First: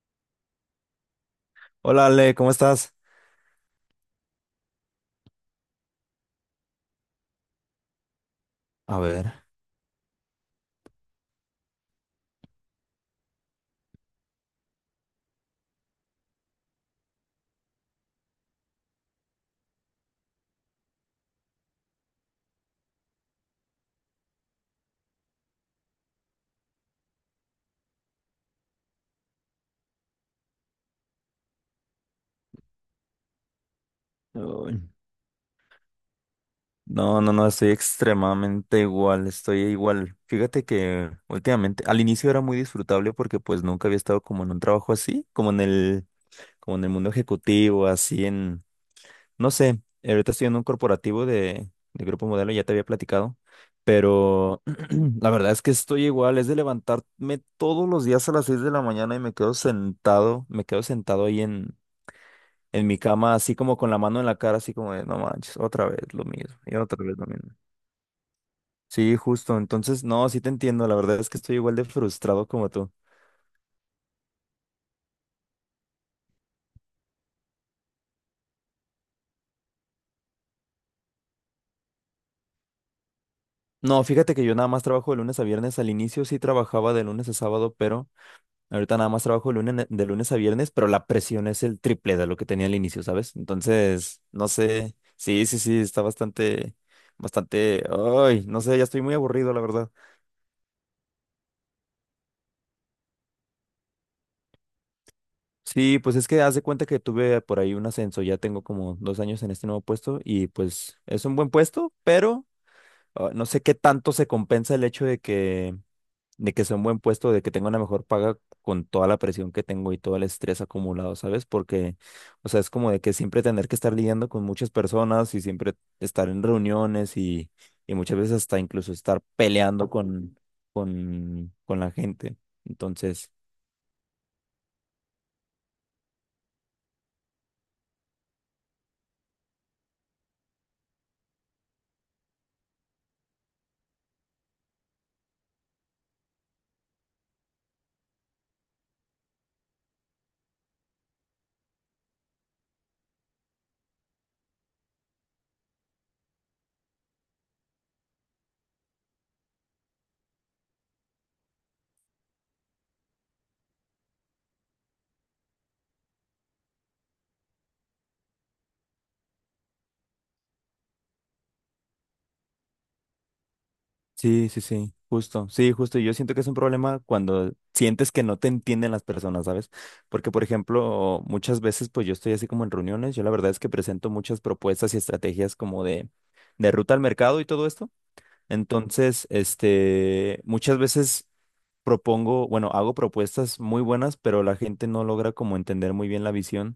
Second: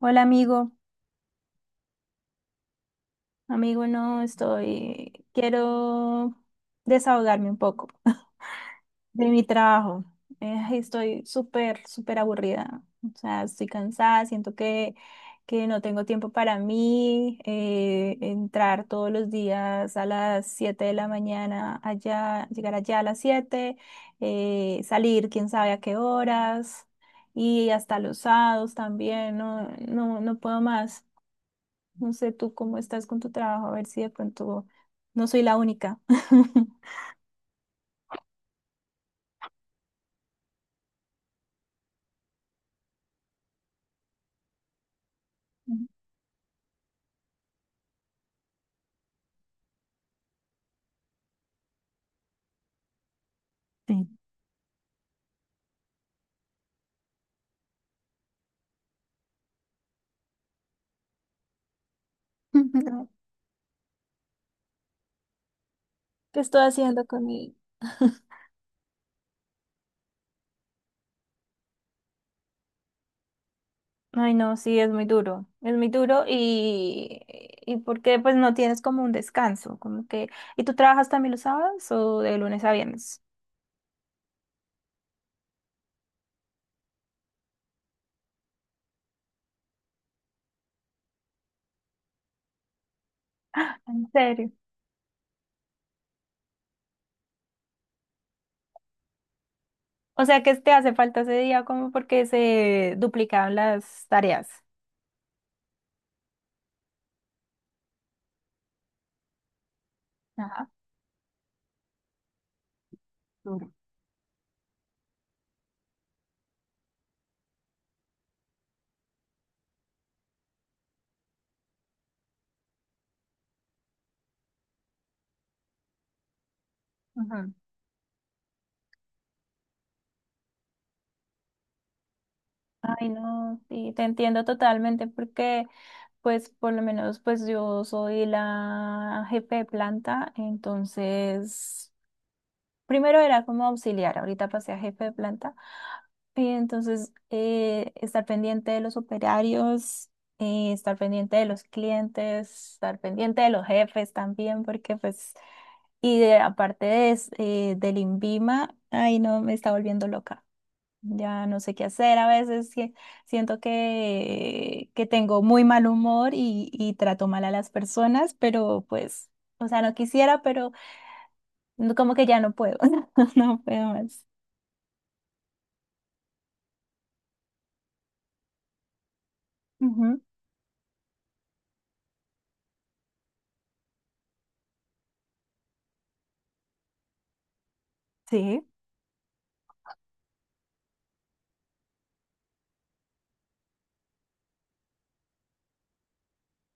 Hola amigo, Hola Ale, ¿cómo estás? amigo, no estoy, quiero desahogarme un poco A de mi ver. trabajo. Estoy súper, súper aburrida. O sea, estoy cansada, siento que no tengo tiempo para mí. Entrar todos los días a las 7 de la mañana allá, llegar allá a las 7 salir quién sabe a qué horas y hasta los sábados también, no, no, no puedo más. No sé tú cómo estás con tu trabajo, a ver si de pronto uy, no soy la única. No, no, no, estoy extremadamente igual, estoy igual. Fíjate que últimamente, al inicio era muy disfrutable porque pues nunca había estado como en un trabajo así, como en como en el mundo ejecutivo, así en, no sé, ahorita estoy en un corporativo de Grupo Modelo, ya te había platicado, Sí. pero la verdad es que estoy igual, es de levantarme todos los días a las 6 de la mañana y me quedo sentado ahí en mi cama, así como con la mano en la cara, así como de, no manches, otra vez lo ¿Qué mismo, estoy y haciendo otra vez con lo mismo. mi... Sí, justo. Entonces, no, sí te entiendo. La verdad es que estoy igual de frustrado como tú. Ay, no, sí, es muy duro, es muy duro, y porque pues no tienes como un descanso, como que... ¿Y tú trabajas también los sábados o de lunes a viernes? No, fíjate que yo nada más trabajo de lunes a viernes. Al inicio sí trabajaba de lunes a sábado, pero ahorita nada más trabajo de lunes a viernes, pero la presión es el triple de lo que tenía al inicio, ¿sabes? En Entonces, no serio. sé. Sí, sí, sí, está bastante, bastante. Ay, no sé, ya estoy muy aburrido, la verdad. O sea que te hace falta ese día como porque se duplicaban las tareas. Sí, pues es que haz de cuenta que tuve por ahí un ascenso, ya tengo como 2 años en este nuevo puesto y Ajá. pues es un buen puesto, pero ah, no sé Duro. qué tanto se compensa el hecho de que sea un buen puesto, de que tenga una mejor paga con toda la presión que tengo y todo el estrés acumulado, ¿sabes? Porque, o sea, es como de que siempre tener que estar lidiando con muchas personas y siempre estar en reuniones Ujú. y muchas veces hasta incluso estar peleando con la gente. Ay, Entonces... no, sí, te entiendo totalmente porque pues por lo menos pues yo soy la jefe de planta, entonces primero era como auxiliar, ahorita pasé a jefe de planta, y entonces estar pendiente de los operarios, estar pendiente de los clientes, estar pendiente de los jefes también, porque pues, del INVIMA, ay no, me está volviendo loca. Ya no sé qué hacer, a veces que siento que tengo muy mal humor y trato mal a las personas, pero pues, o sea, no quisiera, pero como que ya no puedo, no puedo más. Sí, sí, sí, justo, sí, justo. Yo siento que es un problema cuando sientes que no te entienden las personas, ¿sabes? Ujú. Porque, por ejemplo, muchas veces, pues yo estoy así como en reuniones, yo la verdad es que presento muchas propuestas y estrategias como de ruta al mercado y todo esto. Sí. Entonces, este, muchas veces propongo, bueno, hago propuestas muy buenas, pero la gente no logra como entender muy bien la visión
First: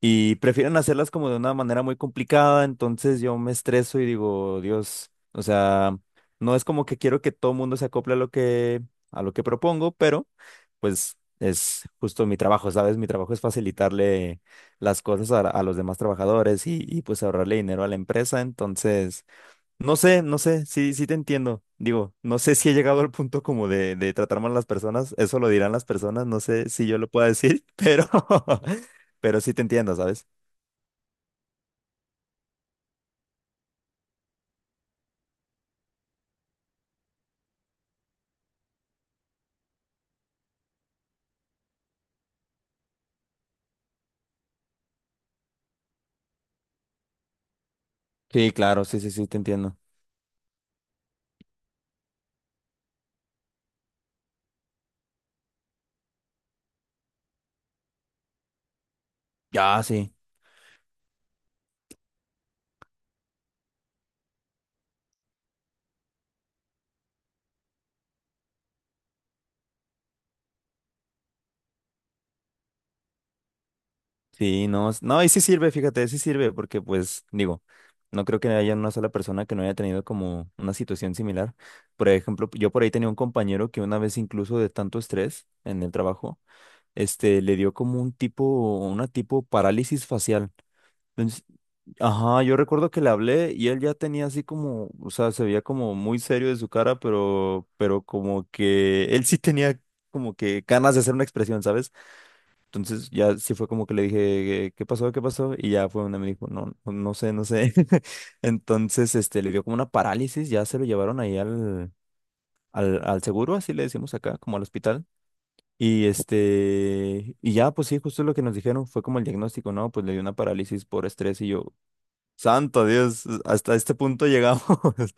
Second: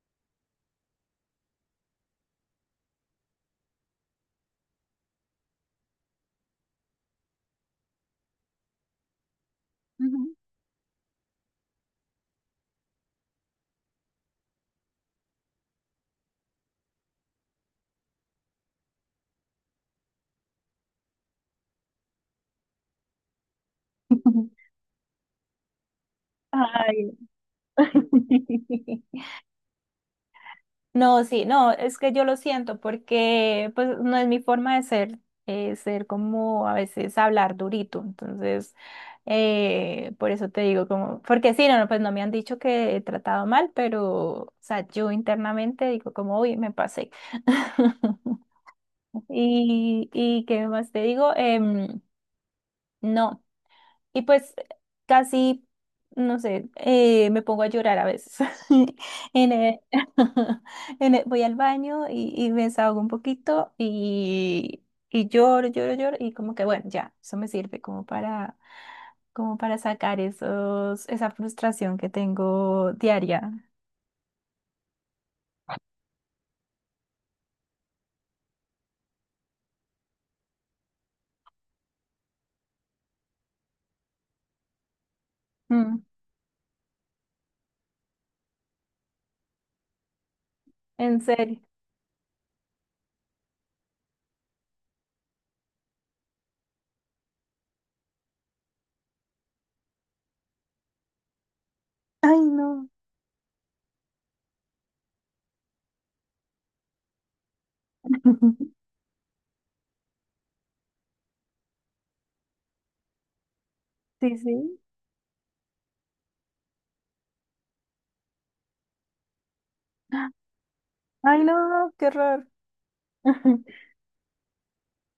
y prefieren hacerlas como de una manera muy complicada, entonces yo me estreso y digo, Dios, o sea, no es como que quiero que todo el mundo se acople a lo que propongo, pero Ujú. pues es justo mi trabajo, ¿sabes? Mi trabajo es facilitarle las cosas a los demás trabajadores y pues ahorrarle dinero a la empresa, entonces no sé, no sé, sí, sí te entiendo. Digo, no sé si he llegado al punto como de tratar mal a las personas, eso lo dirán las personas, no sé si yo lo Ay. pueda decir, pero sí te entiendo, ¿sabes? No, sí, no, es que yo lo siento porque pues no es mi forma de ser, ser como a veces hablar durito, entonces por eso te digo como, porque sí, no, no, pues no me han dicho que he tratado mal, pero o sea, yo internamente digo como, uy, me pasé. Sí, claro, sí, sí, sí, te entiendo. Y qué más te digo. No. Y pues casi, no sé, me pongo a llorar a veces. En el- Ya, sí. Voy al baño y me desahogo un poquito y lloro, lloro, lloro y como que bueno, ya, eso me sirve como para, como para sacar esos, esa frustración que tengo diaria. Sí, no, no, y sí sirve, fíjate, sí sirve, porque pues, digo, no creo que haya una sola persona que no haya tenido como una situación similar. Por ejemplo, yo por ahí tenía un compañero que una vez incluso de tanto estrés en el Mm, trabajo, este, le dio como un tipo, una tipo parálisis facial. en serio. Ajá, yo recuerdo que le hablé y él ya tenía así como, o sea, se veía como muy serio de su cara, pero como que él sí tenía como que ganas de hacer una expresión, ¿sabes? Ay, no. Entonces ya sí fue como que le dije, ¿qué pasó? ¿Qué pasó? Y ya fue donde me dijo, no, no sé, no sé. Entonces, este, le dio como una parálisis, ya se lo llevaron ahí al seguro, así le decimos Sí, acá, como al sí. hospital. Y este, y ya, pues sí, justo lo que nos dijeron fue como el diagnóstico, ¿no? Pues le dio una parálisis por estrés Ay, y yo, no, qué horror. Santo Dios, hasta este punto llegamos.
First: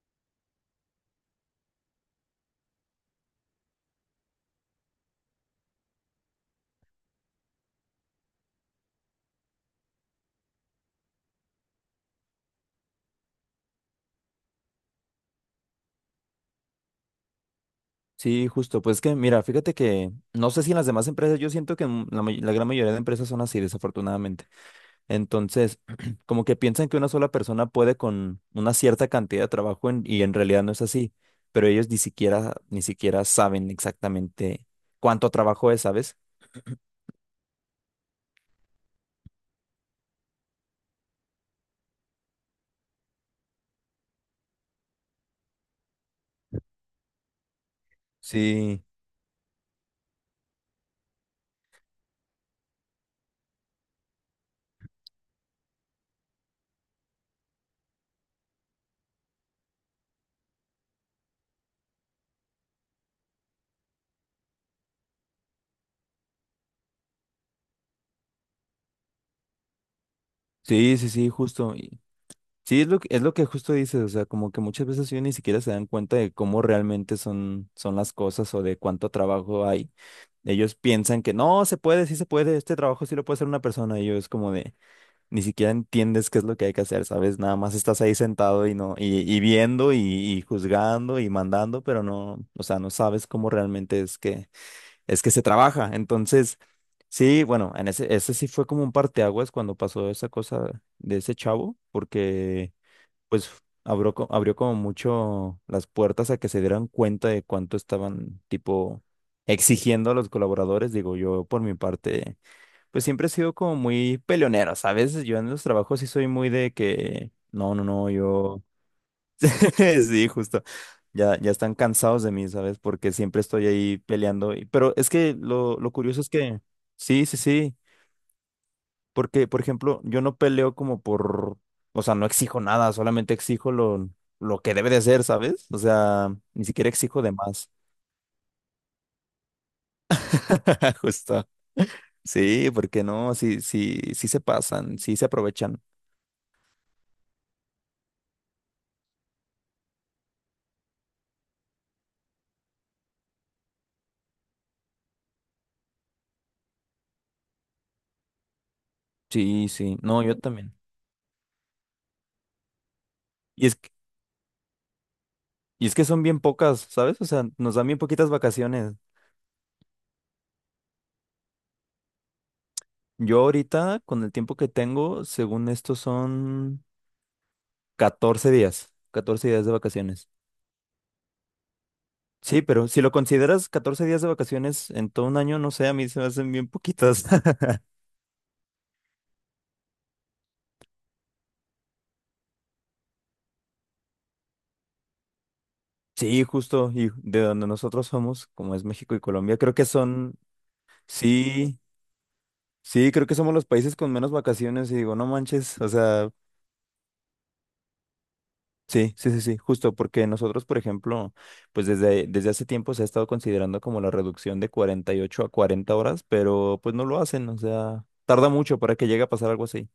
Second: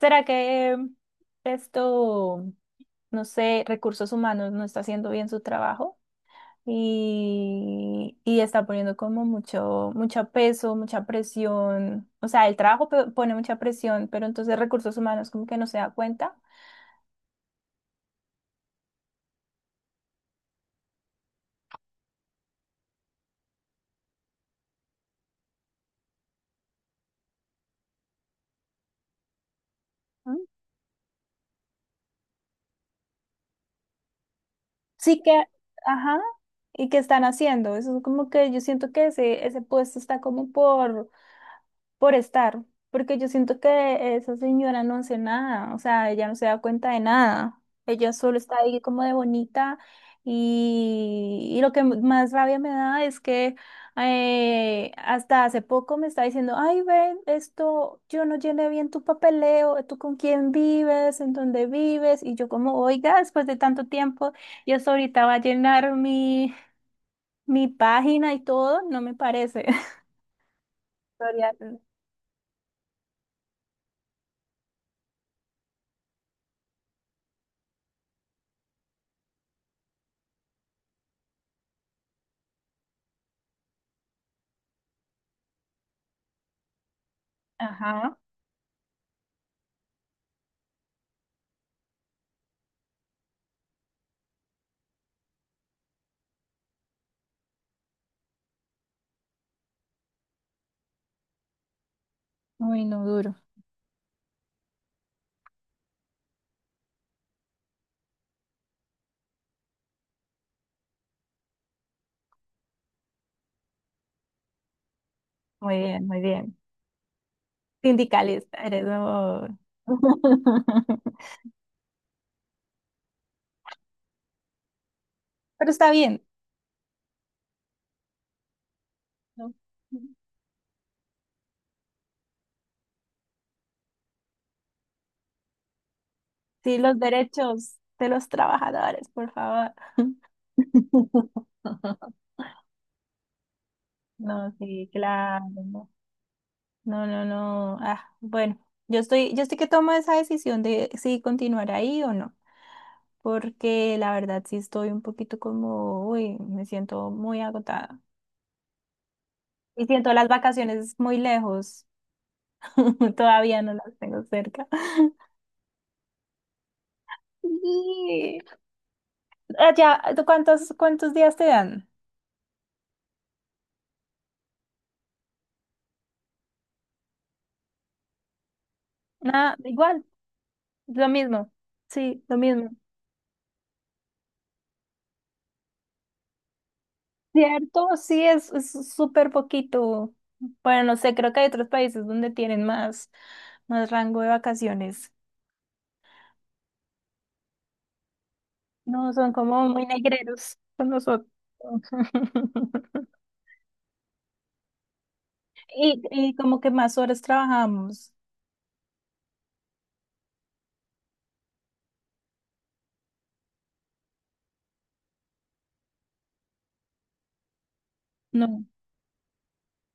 ¿Será que esto... no sé, recursos humanos no está haciendo bien su trabajo y está poniendo como mucho, mucho peso, mucha presión. O sea, el trabajo pone mucha presión, pero entonces recursos humanos como que no se da cuenta. Sí, justo. Pues que, mira, fíjate que no sé si en las demás empresas, yo siento que en la gran mayoría de empresas son así, desafortunadamente. Entonces, como que piensan que una sola persona puede con una cierta cantidad de trabajo y en ¿Mm? realidad no es así. Pero ellos ni siquiera, ni siquiera saben exactamente Sí cuánto que, trabajo es, ¿sabes? ajá, y qué están haciendo. Eso es como que yo siento que ese puesto está como por por estar, porque yo siento que esa señora no hace nada, o sea, ella no se da cuenta de nada, ella solo está ahí Sí, como de bonita y lo que más rabia me da es que hasta hace poco me está diciendo, ay, ven, esto, yo no llené bien tu papeleo, tú con quién vives, en dónde vives, y yo como, oiga, después de tanto tiempo, yo hasta ahorita va a llenar mi, mi página y todo, no me parece. sí, sí, sí, Gloria, justo. Sí, es lo que justo dices, o sea, como que muchas veces ellos ni siquiera se dan cuenta de cómo realmente son, son las cosas o de cuánto trabajo hay. Ellos piensan que no, se puede, sí se puede, este trabajo sí lo puede hacer una persona. Y yo es como de, ni siquiera entiendes qué es lo que hay que hacer, ¿sabes? Nada más estás ahí ajá, sentado y no, y viendo y juzgando y mandando, pero no, o sea, no sabes cómo realmente es que se trabaja. Entonces, sí, bueno, en ese sí fue como un parteaguas cuando pasó esa cosa de ese chavo, porque uy, no duro. pues abrió, abrió como mucho las puertas a que se dieran cuenta de cuánto estaban, tipo, exigiendo a los colaboradores. Digo, yo por mi parte, pues siempre he sido como muy peleonero, ¿sabes? Yo en los Muy trabajos bien, sí muy soy muy bien. de que, no, no, no, Sindicalista, yo, eres muy- sí, justo. Ya, ya están cansados de mí, ¿sabes? Porque siempre estoy ahí peleando. Pero es que Pero está lo curioso bien, es que, sí, sí, sí. Porque, ¿no? por ejemplo, yo no peleo como por, o sea, no exijo nada, solamente exijo lo que debe de ser, ¿sabes? O sea, ni Sí, siquiera los exijo de más. derechos de los trabajadores, por favor. Justo. Sí, porque no, sí, sí, sí se No, sí, pasan, sí se claro. aprovechan. No, no, no, no. Ah, bueno, yo estoy que tomo esa decisión de si continuar ahí o no. Porque la verdad sí estoy un poquito como, uy, me siento muy agotada. Sí, Y sí, siento no, las yo también. vacaciones muy lejos. Todavía Y no es que, las tengo cerca. y es que son bien pocas, ¿sabes? O sea, nos dan bien poquitas Sí. vacaciones. Allá, ¿tú cuántos, cuántos días te dan? Yo ahorita, con el tiempo que tengo, según esto son 14 días, 14 Nada, días de igual, vacaciones. lo mismo, sí, lo Sí, mismo. pero si lo consideras 14 días de vacaciones en todo un año, no sé, a mí se me hacen bien poquitas. ¿Cierto? Sí, es súper poquito. Bueno, no sé, creo que hay otros países donde tienen más, más rango de vacaciones. Sí, justo, y de donde nosotros somos, como es No, México y son Colombia, como creo que muy son, negreros con nosotros. sí, sí, creo que somos los países con menos vacaciones y digo, no manches, o Y, sea, y como que más horas trabajamos. sí, sí, sí, sí, justo, porque nosotros, por ejemplo, pues desde, desde hace tiempo se ha estado considerando como la reducción de 48 a 40 horas, pero pues no lo hacen, o sea, tarda No. mucho para que llegue a pasar algo así.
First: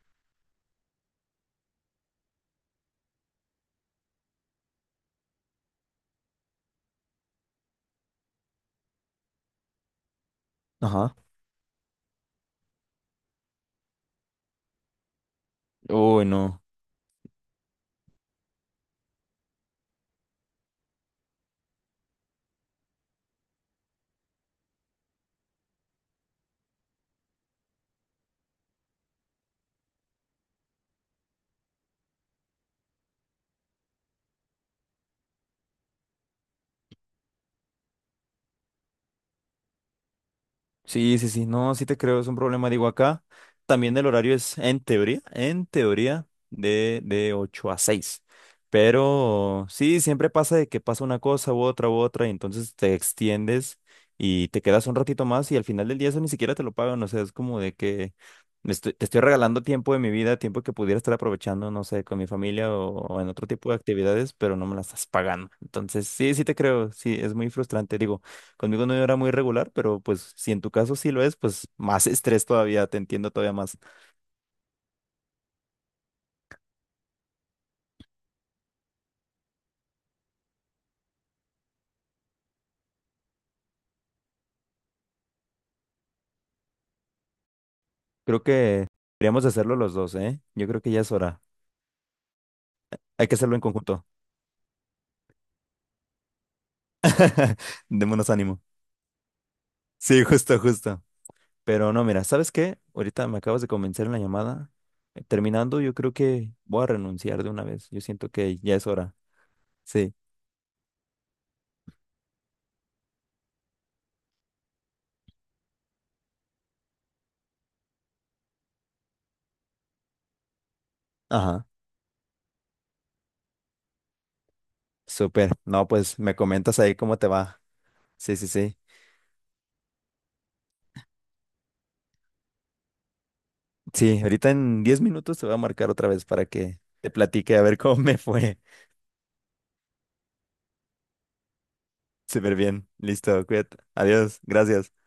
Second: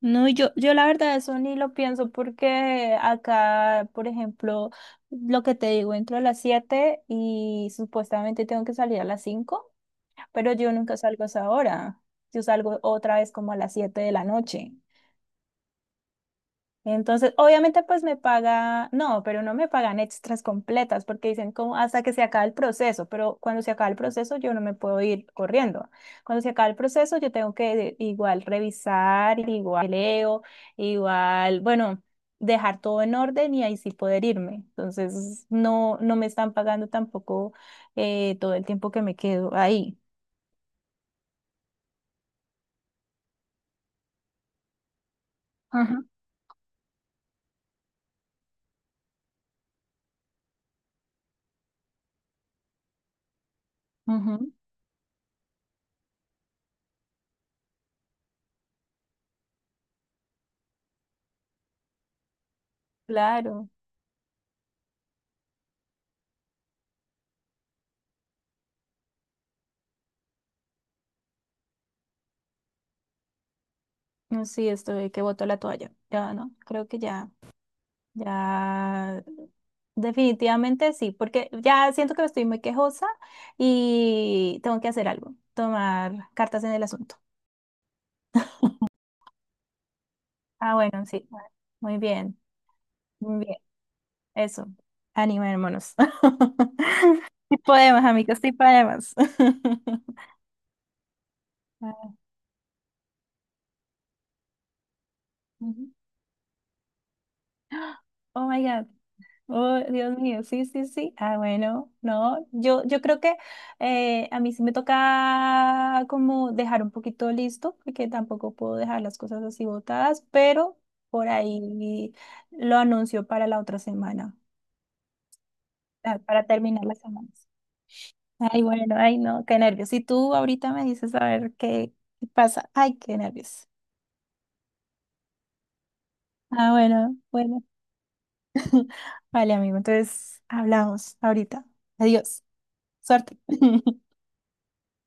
No, yo la verdad eso ni lo pienso porque acá, por ejemplo, lo que te digo, entro a las 7 y supuestamente tengo que salir a las 5 pero yo nunca Ajá. salgo a esa hora. Yo salgo otra vez como a las 7 de la noche. Uy, no. Entonces, obviamente, pues me paga, no, pero no me pagan extras completas porque dicen como hasta que se acabe el proceso, pero cuando se acaba el proceso yo no me puedo ir corriendo. Cuando se acaba el proceso yo tengo que igual revisar, igual leo, igual, bueno, dejar todo en orden y ahí sí poder irme. Entonces, no, no me están pagando tampoco todo el tiempo que me quedo ahí. Sí, sí, sí, no, sí te creo, es un problema. Digo, acá también el horario es en Ajá. teoría, de 8 a 6. Pero sí, siempre pasa de que pasa una cosa u otra y entonces te extiendes y Ujú. te quedas un ratito más y al final del día eso ni siquiera te lo pagan. O sea, es como de que te estoy regalando tiempo de mi vida, tiempo que pudiera estar aprovechando, no sé, con mi familia o en otro Claro. tipo de actividades, pero no me la estás pagando. Entonces, sí, sí te creo, sí, es muy frustrante. Digo, conmigo no era muy regular, pero pues si en tu caso sí lo es, pues más estrés todavía, te entiendo todavía más. No, sí, estoy que boto la toalla. Ya no, creo que ya. Ya, definitivamente sí, porque ya siento que estoy muy quejosa y tengo que hacer algo, tomar cartas en el asunto. Creo que deberíamos hacerlo los dos, ¿eh? Yo Ah, creo que ya bueno, es sí, hora. bueno, muy bien, Hay que muy hacerlo bien, en conjunto. eso, animémonos. Sí podemos, Démonos amigos, sí ánimo. podemos. Sí, justo, justo. Pero no, Ah, mira, ¿sabes qué? Ahorita me acabas de convencer en la llamada. Terminando, ujú. yo creo que voy a renunciar de una vez. Yo siento Oh que my ya God. es hora. Oh, Sí. Dios mío, sí, sí, sí. Ah, bueno, no, yo creo que a mí sí me toca como dejar un poquito listo, porque tampoco puedo dejar las cosas así botadas, pero por Ajá. ahí lo anuncio para la otra semana, Súper. No, ah, pues me para comentas terminar ahí las cómo te semanas. va. Sí, sí, Ay, sí. bueno, ay, no, qué nervios. Y tú ahorita me dices a ver qué qué pasa. Ay, qué nervios. Sí, ahorita en 10 minutos te voy a marcar otra vez para Ah, que te bueno, platique bueno. a ver cómo me fue. Vale, amigo, entonces hablamos ahorita. Adiós. Súper bien. Suerte. Listo, cuídate. Adiós. Gracias.